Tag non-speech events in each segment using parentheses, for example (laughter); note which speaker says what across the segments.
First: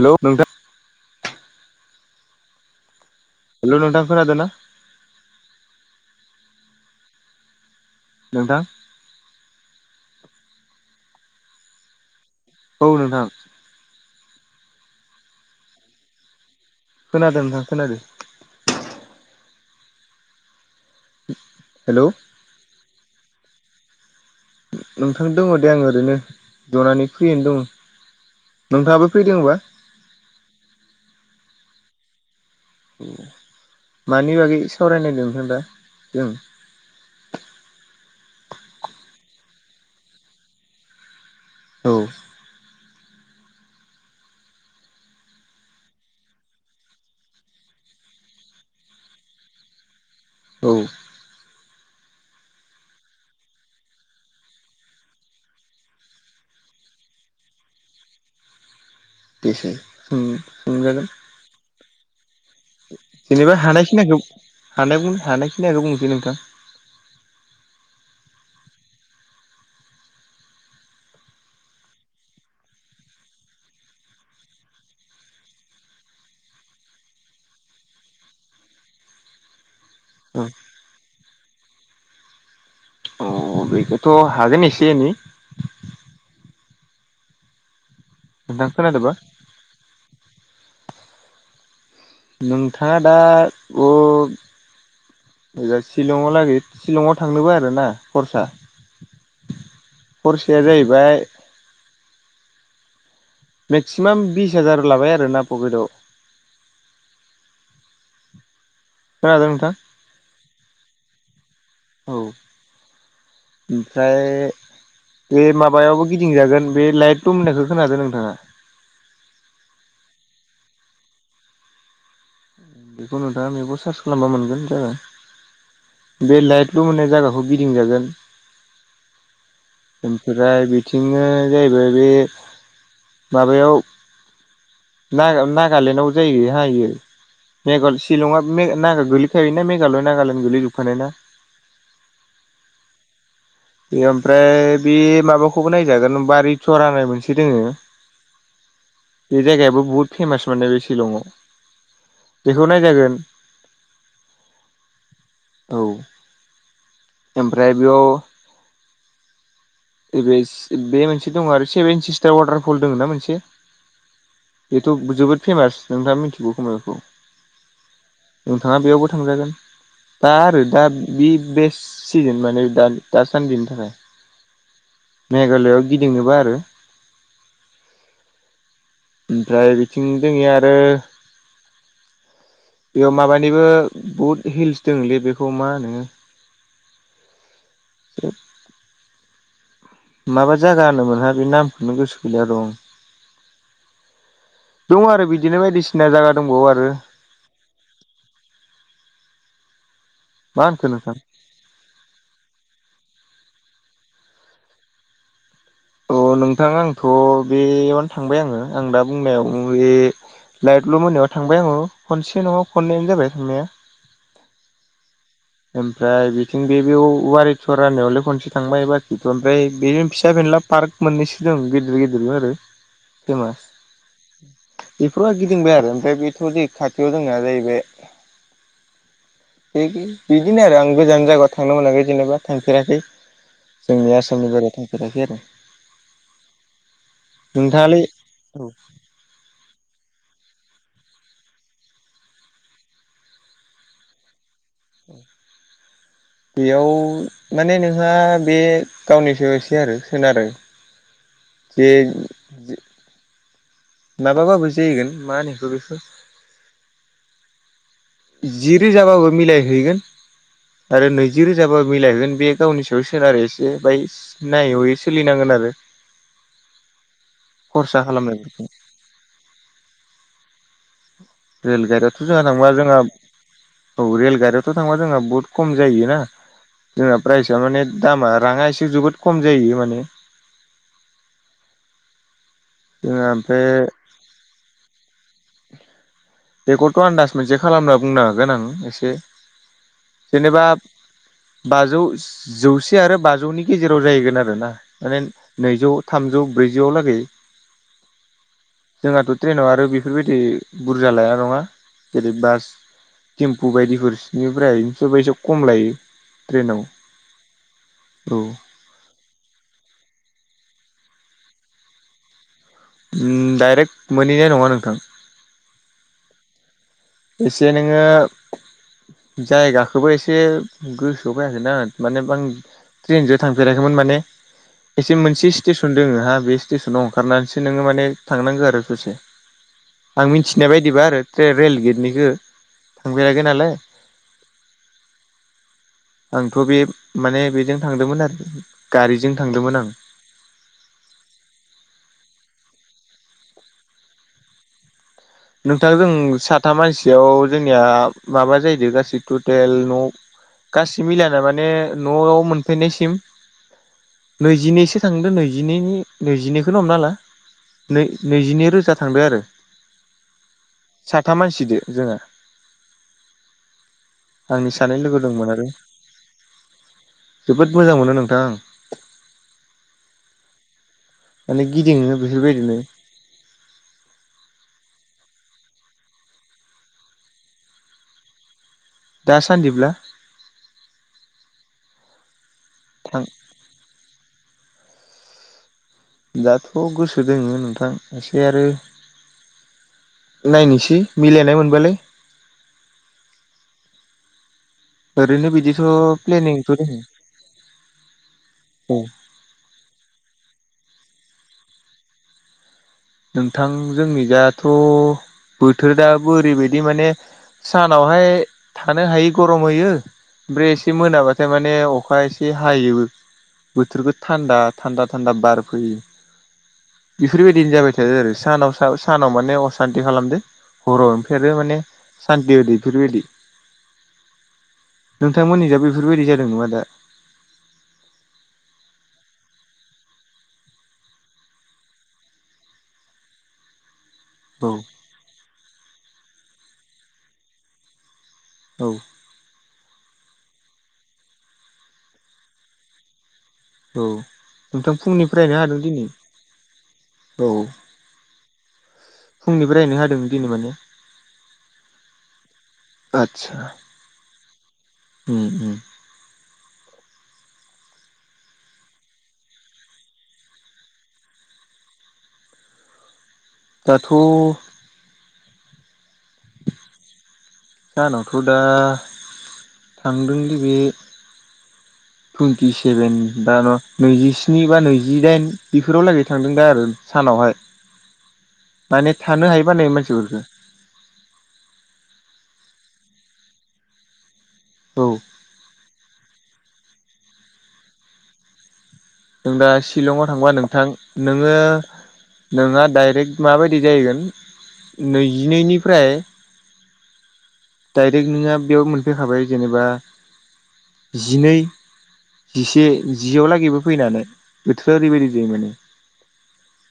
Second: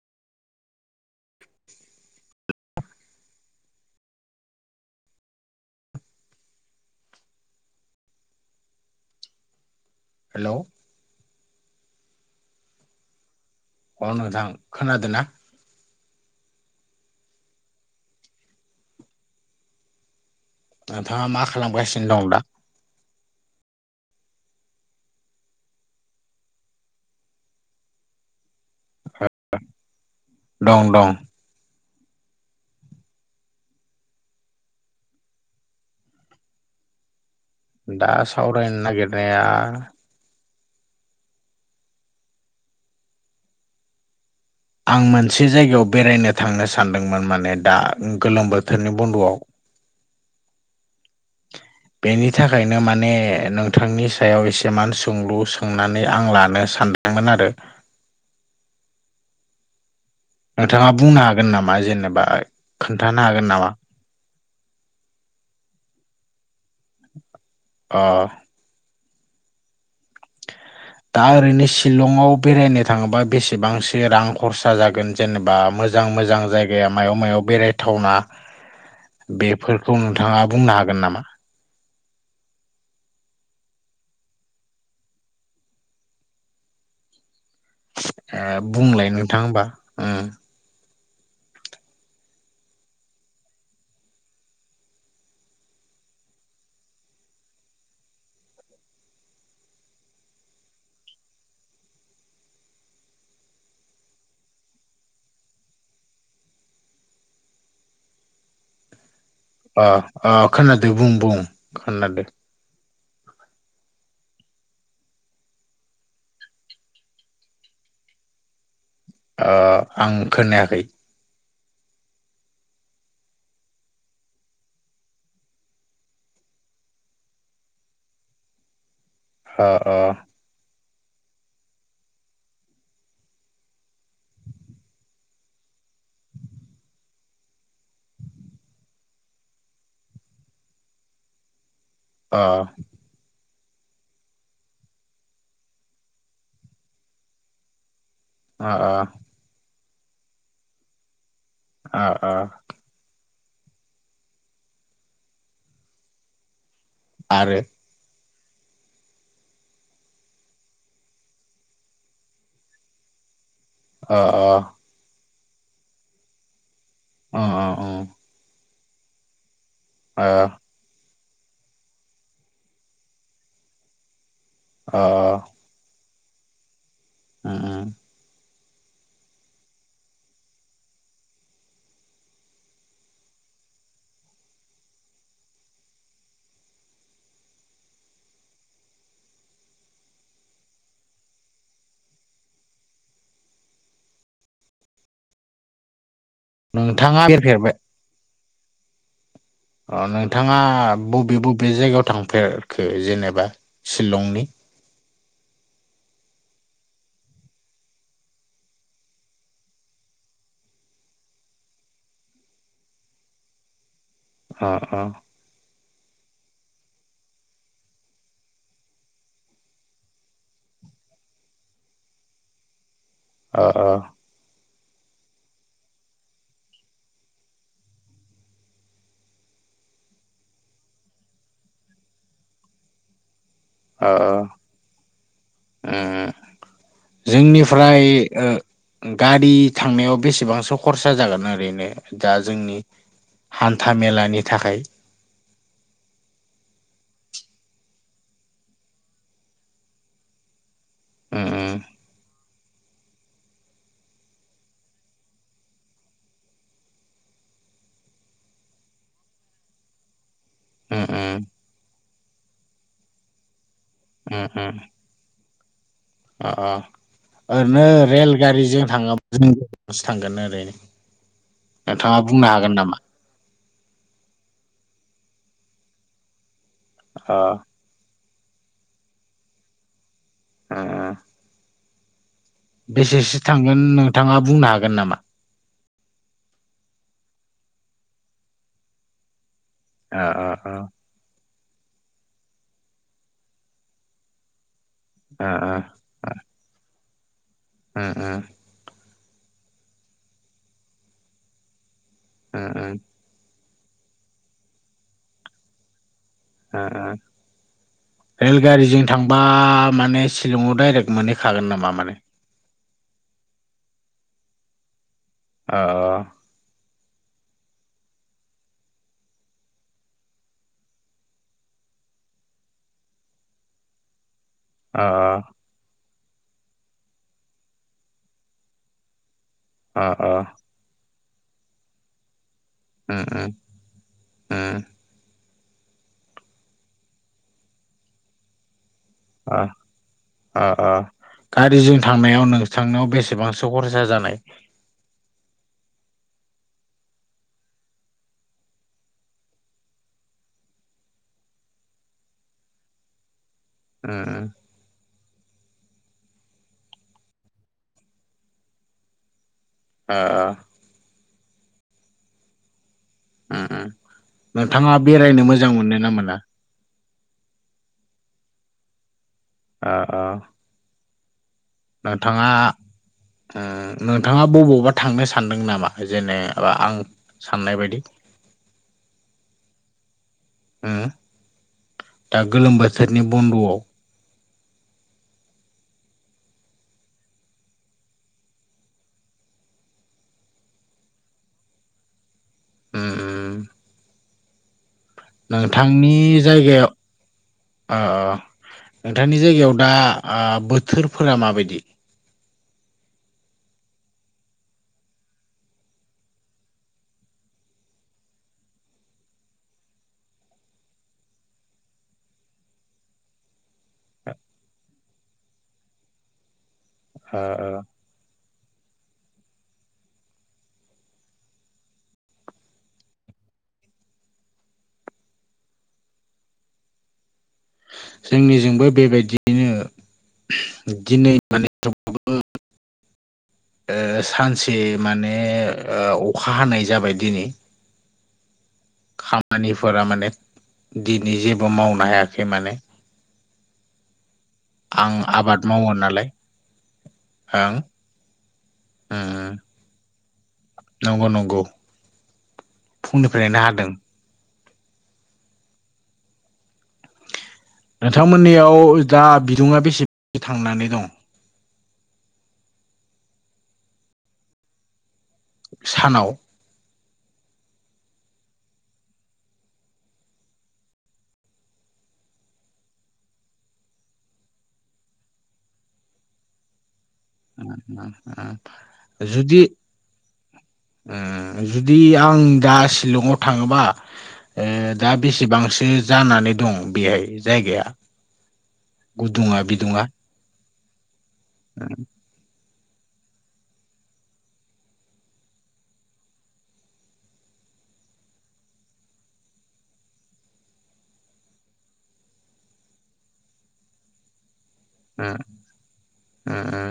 Speaker 1: हेल' नोंथां।
Speaker 2: (unintelligible)
Speaker 1: हेल' नोंथां खोनादोंना? नोंथां।
Speaker 2: हेल'।
Speaker 1: औ नोंथां।
Speaker 2: औ नोंथां खोनादोंना?
Speaker 1: खोनादों नोंथां खोनादों।
Speaker 2: नोंथाङा मा
Speaker 1: हेलौ
Speaker 2: खालामगासिनो दं दा?
Speaker 1: नोंथां दङ दे आं ओरैनो जनानै फ्रियैनो दङ। नोंथाङाबो फ्रि दंबा?
Speaker 2: दं दं।
Speaker 1: मानि बागै सावराय नायदों होनबा जों।
Speaker 2: दा सावरायनो नागिरनाया
Speaker 1: औ।
Speaker 2: आं मोनसे जायगायाव बेरायनो थांनो सानदोंमोन माने दा गोलोम बोथोरनि बन्द'आव
Speaker 1: औ।
Speaker 2: बेनि थाखायनो माने नोंथांनि सायाव एसे माने सोंलु सोंनानै आं लानो सानदों। थांगोन आरो।
Speaker 1: बेसे
Speaker 2: नोंथाङा बुंनो हागोन नामा जेनेबा खोन्थानो हागोन
Speaker 1: जेनेबा
Speaker 2: नामा
Speaker 1: हानायखिनिखौ हानाय हानायखिनिखौ बुंनोसै नोंथां।
Speaker 2: औ। दा ओरैनो शिलंआव बेरायनो थाङोबा बेसेबांसो रां खरसा जागोन जेनेबा मोजां मोजां जायगाया मायाव मायाव बेरायथावना
Speaker 1: (inaudible)
Speaker 2: बेफोरखौ नोंथाङा
Speaker 1: औ
Speaker 2: बुंनो हागोन नामा?
Speaker 1: बेखौथ' हागोन एसे एनै नोंथां
Speaker 2: बुंलाय
Speaker 1: खोनादोंबा
Speaker 2: नोंथां होमबा।
Speaker 1: नोंथाङा दा अ शिलं लागै शिलंआव थांनोबो आरोना खरसा खरसाया जाहैबाय मेक्सिमाम बिस हाजार लाबाय आरो ना पकेटाव खोनादों
Speaker 2: अ अ खोनादो बुं बुं
Speaker 1: औ
Speaker 2: खोनादो।
Speaker 1: ओमफ्राय बे माबायावबो गिदिंजागोन बे लाइटलुम होननायख खोनादों नोंथाङा?
Speaker 2: आं खोनायाखै
Speaker 1: बेखौ नोंथाङा मबाइलाव बेखौ सार्च खालामबा मोनगोन जाबाय। बे लाइटल' होननाय जायगाखौ गिदिंजागोन
Speaker 2: अ अ
Speaker 1: ओमफ्राय बिथिंनो जाहैबाय बे माबायाव नागालेण्डआव जाय गै हायो मेघाल शिलं गोल्लैखाय ना मेघालय नागालेण्ड गोलैजोबखानाय ना।
Speaker 2: अ
Speaker 1: बे ओमफ्राय बे माबाखौबो नायजागोन बारि थरानाय मोनसे दोङो।
Speaker 2: अ अ
Speaker 1: बे जायगायाबो बुहुत फेमास मोननाय बे लंआव
Speaker 2: ओ ओ
Speaker 1: बेखौ नायजागोन औ
Speaker 2: आरो
Speaker 1: ओमफ्राय बेयाव बे मोनसे दङ आरो सेभेन सिस्टार वाटारफल दङ ना मोनसे
Speaker 2: अ अ
Speaker 1: बेथ' जोबोद फेमास नोंथाङा मिथिगौ खोमा बेखौ
Speaker 2: अ अ अ
Speaker 1: नोंथाङा बेयावबो थांजागोन दा आरो
Speaker 2: अ
Speaker 1: दा बे बेस्ट सिजोन माने दा दासान्दिनि थाखाय
Speaker 2: ओ
Speaker 1: मेघालआव गिदिंनोबा आरो।
Speaker 2: उम उम
Speaker 1: ओमफ्राय बिथिं जोंनि आरो बेयाव माबानिबो बहुद हिल्स दङलै बेखौ मा होनो। औ माबा जायगा होनोमोनहा बे नामखौनो गोसो गैया दं दङ आरो बिदिनो बायदिसिना जागा दंबावो आरो।
Speaker 2: आबाय (unintelligible) अ नोंथाङा
Speaker 1: मा होनखो नोंथां
Speaker 2: बबे बबे जायगायाव थांफेरखो जेनेबा सिलंनि--?
Speaker 1: अ नोंथां आंथ' बेयावनो थांबाय आङो आं दा बुंनायाव बे लाइट ल' मोनायाव थांबाय आङो खनसे नङआव खनैयानो जाबाय थांनाया
Speaker 2: अ अ
Speaker 1: ओमफ्राय बिथिं बे बे औवारि थर राननायावलाय खनसे थांबाय बाखिथ' ओमफ्राय बेनो फिसा फेनला पार्क मोननैसो दों गिदिर गिदिरबो आरो
Speaker 2: अ
Speaker 1: फेमास बेफोर गिदिंबाय आरो ओमफ्राय बेथ' ज खाथियाव जोंना जाहैबाय बिदिनो आरो आं गोजान जायगायाव थांनो मोनाखै जेनेबा थांफेराखै
Speaker 2: अ
Speaker 1: जोंनि आसामनि
Speaker 2: अ
Speaker 1: गोरयाव थांफेराखै आरो।
Speaker 2: उम
Speaker 1: नोंथाङालाय
Speaker 2: जोंनिफ्राय
Speaker 1: औ
Speaker 2: गारि थांनायाव बेसेबांसो खरसा जागोन ओरैनो दा जोंनि हान्था मेलानि थाखाय
Speaker 1: औ (inaudible) बेयाव माने नोंहा बे गावनिसो एसे आरो सोनारो
Speaker 2: उम
Speaker 1: जे माबाबाबो जाहैगोन मा होनोखौ बेखौ जि रोजाबाबो मिलायहैगोन
Speaker 2: उम
Speaker 1: आरो नैजि रो जाबा मिलायहोगोन बे गावनि सायाव सोनारो एसे माय
Speaker 2: उम
Speaker 1: नायै
Speaker 2: उम
Speaker 1: हयै सोलिनांगोन आरो।
Speaker 2: अ अ ओरैनो
Speaker 1: खरसा खालामनायफोरखौ
Speaker 2: रेलगारिजों थाङोब्ला जोंनो थांगोन ओरैनो
Speaker 1: रेल गारियाथ'
Speaker 2: नोंथाङा
Speaker 1: जोंहा
Speaker 2: बुंनो
Speaker 1: थांबा
Speaker 2: हागोन नामा
Speaker 1: जोंहा औ रेलगारियावथ' थांबा जोंहा बहुत खम जायोना जोंना
Speaker 2: अ
Speaker 1: प्राइसआ माने दामा राङा एसे जोबोद खम जायो माने।
Speaker 2: अ
Speaker 1: जोंहा
Speaker 2: बेसेसो
Speaker 1: ओमफ्राय
Speaker 2: थांगोन नोंथाङा बुंनो हागोन नामा?
Speaker 1: बेखौथ' आन्दाज मोनसे खालामना बुंनो हागोन आं एसे
Speaker 2: अ अ
Speaker 1: जेनेबा
Speaker 2: अ
Speaker 1: बाजौ जौसे आरो बाजौनि गेजेराव जाहैगोन आरोोना माने
Speaker 2: अ
Speaker 1: नैजौ थामजौ ब्रैजिआव लागै
Speaker 2: ओ ओ ।
Speaker 1: जोंहाथ' ट्रेनाव आरो बेफोरबायदि बुरजा लाया नङा जेरै
Speaker 2: उम
Speaker 1: बास
Speaker 2: उम
Speaker 1: थेम्पु बायदिफोरनिफ्राय सोरबा एसे खम लायो ट्रेनाव
Speaker 2: आं
Speaker 1: औ
Speaker 2: रेलगारिजों थांबा माने शिलंआव डाइरेक्ट मोनहैखागोन नामा माने
Speaker 1: उ डाइरेक्ट मोनहैनाय नङा नोंथां।
Speaker 2: आह
Speaker 1: एसे नोङो जायगाखौबो एसे गोसोआव फैयाखैना माने बां ट्रेनजों थांफेराखैमोन माने
Speaker 2: अ
Speaker 1: एसे मोनसे स्टेसन दङ ह बे स्टेसनाव ओंखारनानैसो नोङो माने थांनांगौ आरो ससे आं
Speaker 2: अ अ
Speaker 1: मिथि नाय बायदिबा आरो रेल गेटनिखौ
Speaker 2: उम
Speaker 1: थांफेराखै नालाय
Speaker 2: उम
Speaker 1: आंथ' बे माने बेजों थांदोंमोन आरो गारिजों थांदोंमोन आं
Speaker 2: आं गारिजों थांनायाव नोंथांनाव बेसेबांसो खरसा जानाय?
Speaker 1: नोंथां जों साथाम मानसियाव जोंनिया माबा जाहैदों गासै टटेल न' गासि मिलायना माने न'आव मोनफैनायसिम
Speaker 2: ओ
Speaker 1: नैजिनैसो थांदो नैजिनैनि नैजिनैखौनो हमना ला नैजिनै रोजा थांदो आरो।
Speaker 2: अ
Speaker 1: साथा मानसिदो जोङो
Speaker 2: ओ
Speaker 1: आंनि सानै
Speaker 2: नोंथाङा
Speaker 1: लोगो
Speaker 2: बेरायनो
Speaker 1: दंमोन आरो
Speaker 2: मोजां मोनो ना मोना?
Speaker 1: जोबोद मोजां मोनो नोंथां।
Speaker 2: अ अ
Speaker 1: मान गिदिर
Speaker 2: नोंथाङा ओ नोंथाङा बबावबा थांनो सानदों नामा जेनेबा आं साननाय बायदि
Speaker 1: दासान्दिब्ला
Speaker 2: उम दा गोलोम
Speaker 1: थां
Speaker 2: बोथोरनि बन्द'आव
Speaker 1: दाथ' गोसो दोङो नोंथां एसे आरो नायनोसै मिलायनाय मोनबालाय
Speaker 2: उ उ उ
Speaker 1: ओरैनो बिदिथ'
Speaker 2: नोंथांनि
Speaker 1: प्लेनिंथ'
Speaker 2: जायगायाव
Speaker 1: दोङो
Speaker 2: ओ
Speaker 1: औ
Speaker 2: नोंथांनि जायगायाव दा आ बोथोरफोरा माबायदि
Speaker 1: नोंथां जोंनि दाथ' बोथोर दाबो ओरैबायदि माने सानावहाय थानो हायि गरम होयो ओमफ्राय एसे मोनाबाथाय माने अखा एसे हायोबो बोथोरखौ थान्दा थान्दा थान्दा बारफैयो
Speaker 2: ओ ओ
Speaker 1: बेफोरबायदिनो जाबाय ओै सानाव सानाव माने असान्थि खालामदो हराव ओमफ्राय आरो माने सान्थि बदै बेफोरबायदि नोंथांमोननि द बेफोरबायदि जादों नामा दा
Speaker 2: जोंनिजोंबो बेबायदियैनो दिनै माने समावबो
Speaker 1: औ
Speaker 2: सानसे माने अखा हानाय जाबाय दिनै
Speaker 1: औ।
Speaker 2: खामानिफोरा माने दिनै जेबो मावनो हायाखै माने
Speaker 1: औ नोंथां
Speaker 2: आं
Speaker 1: फुंनिफ्रायनो
Speaker 2: आबाद
Speaker 1: हादों
Speaker 2: मावो
Speaker 1: दिनै
Speaker 2: नालाय
Speaker 1: औ
Speaker 2: उ
Speaker 1: फुंनिफ्रायनो हादों दिनै माने
Speaker 2: नंगौ नंगौ। फुंनिफ्रायनो हादों
Speaker 1: उ उ
Speaker 2: नोंथांमोननियाव दा बिदुङा बेसे थांनानै दं
Speaker 1: दाथ'
Speaker 2: सानाव
Speaker 1: सानावथ' दा थांदोंलै बे टुइन्टि सेभेन दा न' नैजिस्नि बा नैजिदाइन बेफोराव लागै थांदों दा आरो सानावहाय माने थानो हायोबा नै मानसिफोरखौ
Speaker 2: उ जुदि आं दा सिलंआव थाङोबा
Speaker 1: औ
Speaker 2: दा बेसेबांसो जानानै दं बेहाय जायगाया
Speaker 1: नों
Speaker 2: गुदुङा
Speaker 1: दा
Speaker 2: बिदुङा
Speaker 1: शिलंआव थांबा नोंथां नोङो नोंहा डाइरेक्ट माबायदि जाहैगोन नैजिनैनिफ्राय डाइरेक्ट नोंङा बेयाव मोनफैखाबाय जेनेबा जिनै जिसे जियाव लागैबो फैनो हानाय बोथोरा ओरैबायदि जायो माने
Speaker 2: ओ ओ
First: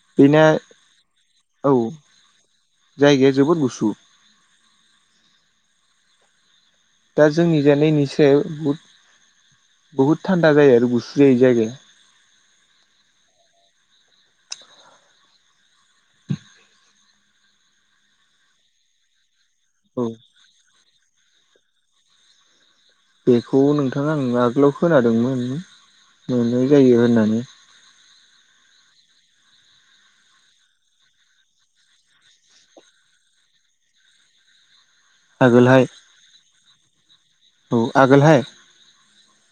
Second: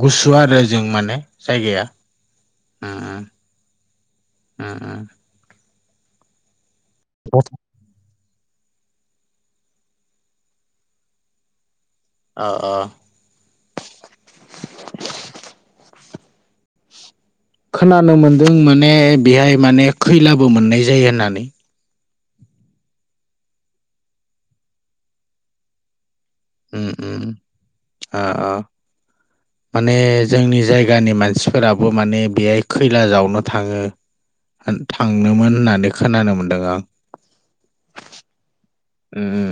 Speaker 2: गुसु
Speaker 1: बेना
Speaker 2: आरो होजों माने
Speaker 1: औ
Speaker 2: जायगाया ओ ओ
Speaker 1: जायगाया जोबोद गुसु
Speaker 2: ओ ओ
Speaker 1: दा जोंनि जानायनि सायाव बहुद बुहुद थान्दा जायो आरो गुसु जायो जायगाया
Speaker 2: अ अ (unintelligible) खोनानो मोन्दों माने बेहाय माने
Speaker 1: औ
Speaker 2: खैलाबो मोननाय जायो होननानै
Speaker 1: बेखौ नोंथाङा आं आगोलाव खोनादोंमोन मोननाय जायो होननानै
Speaker 2: अ अ माने जोंनि जायगानि मानसिफोराबो माने बेहाय खैला जावनो थाङो।
Speaker 1: (unintelligible)
Speaker 2: थांनोमोन
Speaker 1: आगोलहाय
Speaker 2: होननानै खोनानो मोनदों आं
Speaker 1: औ आगोलहाय
Speaker 2: उम उम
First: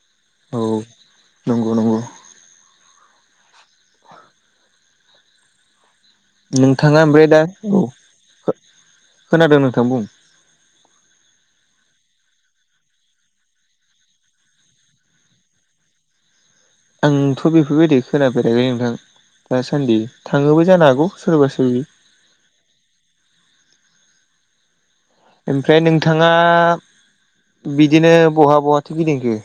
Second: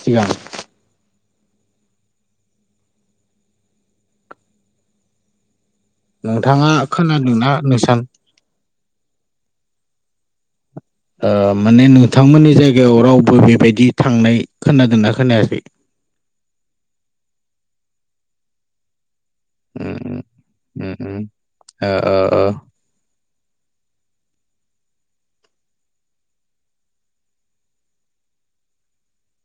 Speaker 2: सिगां
Speaker 1: औ नंगौ नंगौ नोंथाङा ओमफ्राय दा
Speaker 2: खोनादोंना
Speaker 1: औ
Speaker 2: नोंसान
Speaker 1: खोनादों नोंथां बुं
Speaker 2: ओ माने नोंथांमोननि जायगायाव रावबो बेबायदि थांनाय खोनादोंना खोनायाखै
Speaker 1: आंथ' बेफोरबायदि खोनाफेराखै नोंथां दासान्दि
Speaker 2: उम
Speaker 1: थाङोबो जानो
Speaker 2: उम
Speaker 1: हागौ
Speaker 2: उम
Speaker 1: सोरबा सोरबि
Speaker 2: ओ ओ
Speaker 1: ओमफ्राय नोंथाङा बिदिनो बहा बहाथो गिदिंखो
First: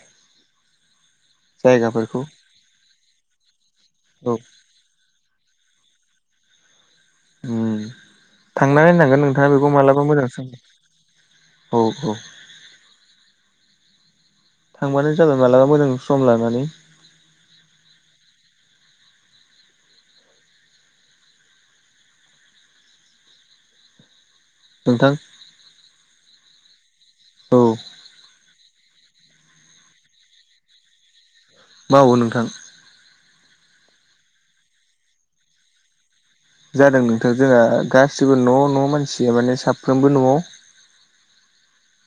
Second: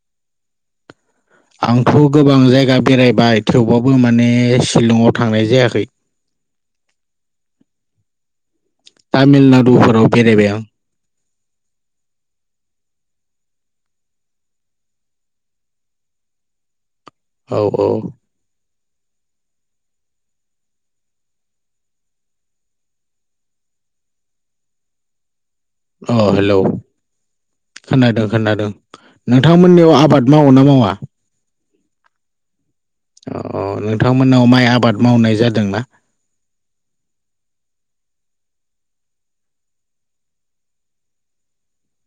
Speaker 2: आंथ'
Speaker 1: जायगाफोरखौ
Speaker 2: गोबां जायगा बेरायबाय थेवबाबो
Speaker 1: औ
Speaker 2: माने शिलंआव थांनाय जायाखै
Speaker 1: उम थांना नायनांगोन नोंथाङा बेखौ मालाबा
Speaker 2: तामिलनाडुफोराव
Speaker 1: मोजां सों
Speaker 2: बेरायबाय आं
Speaker 1: औ औ थांबानो जाबाय मालाबा मोजां सम लानानै
Speaker 2: औ औ
Speaker 1: नोंथां
Speaker 2: अ हेल'
Speaker 1: औ
Speaker 2: खोनादों खोनादों। नोंथांमोननियाव आबाद मावो ना मावा?
Speaker 1: मावो नोंथां।
Speaker 2: अ नोंथांमोनाव माइ आबाद मावनाय जादोंना?
Speaker 1: जादों नोंथां जोंहा गासिबो न' न' मानसिया माने साफ्रोमबो न'आव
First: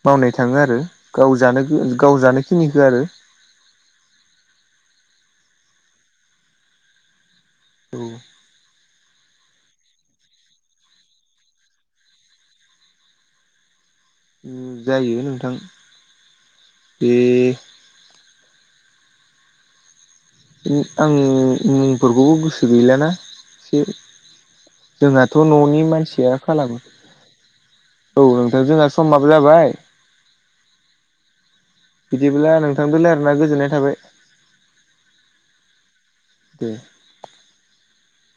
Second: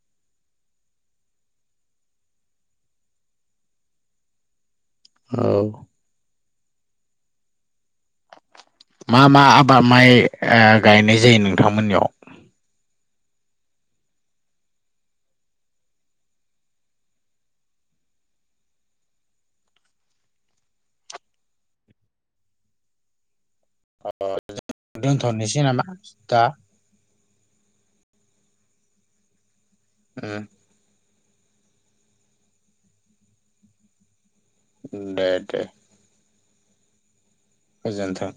Speaker 1: मावनाय थाङो आरो गाव जानो गाव जानोखिनिखौ आरो
Speaker 2: औ
Speaker 1: औ
Speaker 2: मा मा आबाद माइ ओ गायनाय जायो नोंथांमोननियाव
Speaker 1: उ जायो नोंथां बे आंनि मुंफोरखौबो गोसो गैलाना एसे जोंहाथ'
Speaker 2: दोनथ'नोसै
Speaker 1: न'नि
Speaker 2: नामा
Speaker 1: मानसिया
Speaker 2: दा
Speaker 1: खालामो औ नोंथां जोंहा समाबो जाबाय
Speaker 2: उम
Speaker 1: बिदिब्ला नोंथांजों रायलायना गोजोननाय थाबाय।
Speaker 2: दे दे
Speaker 1: दे
Speaker 2: गोजोनथों।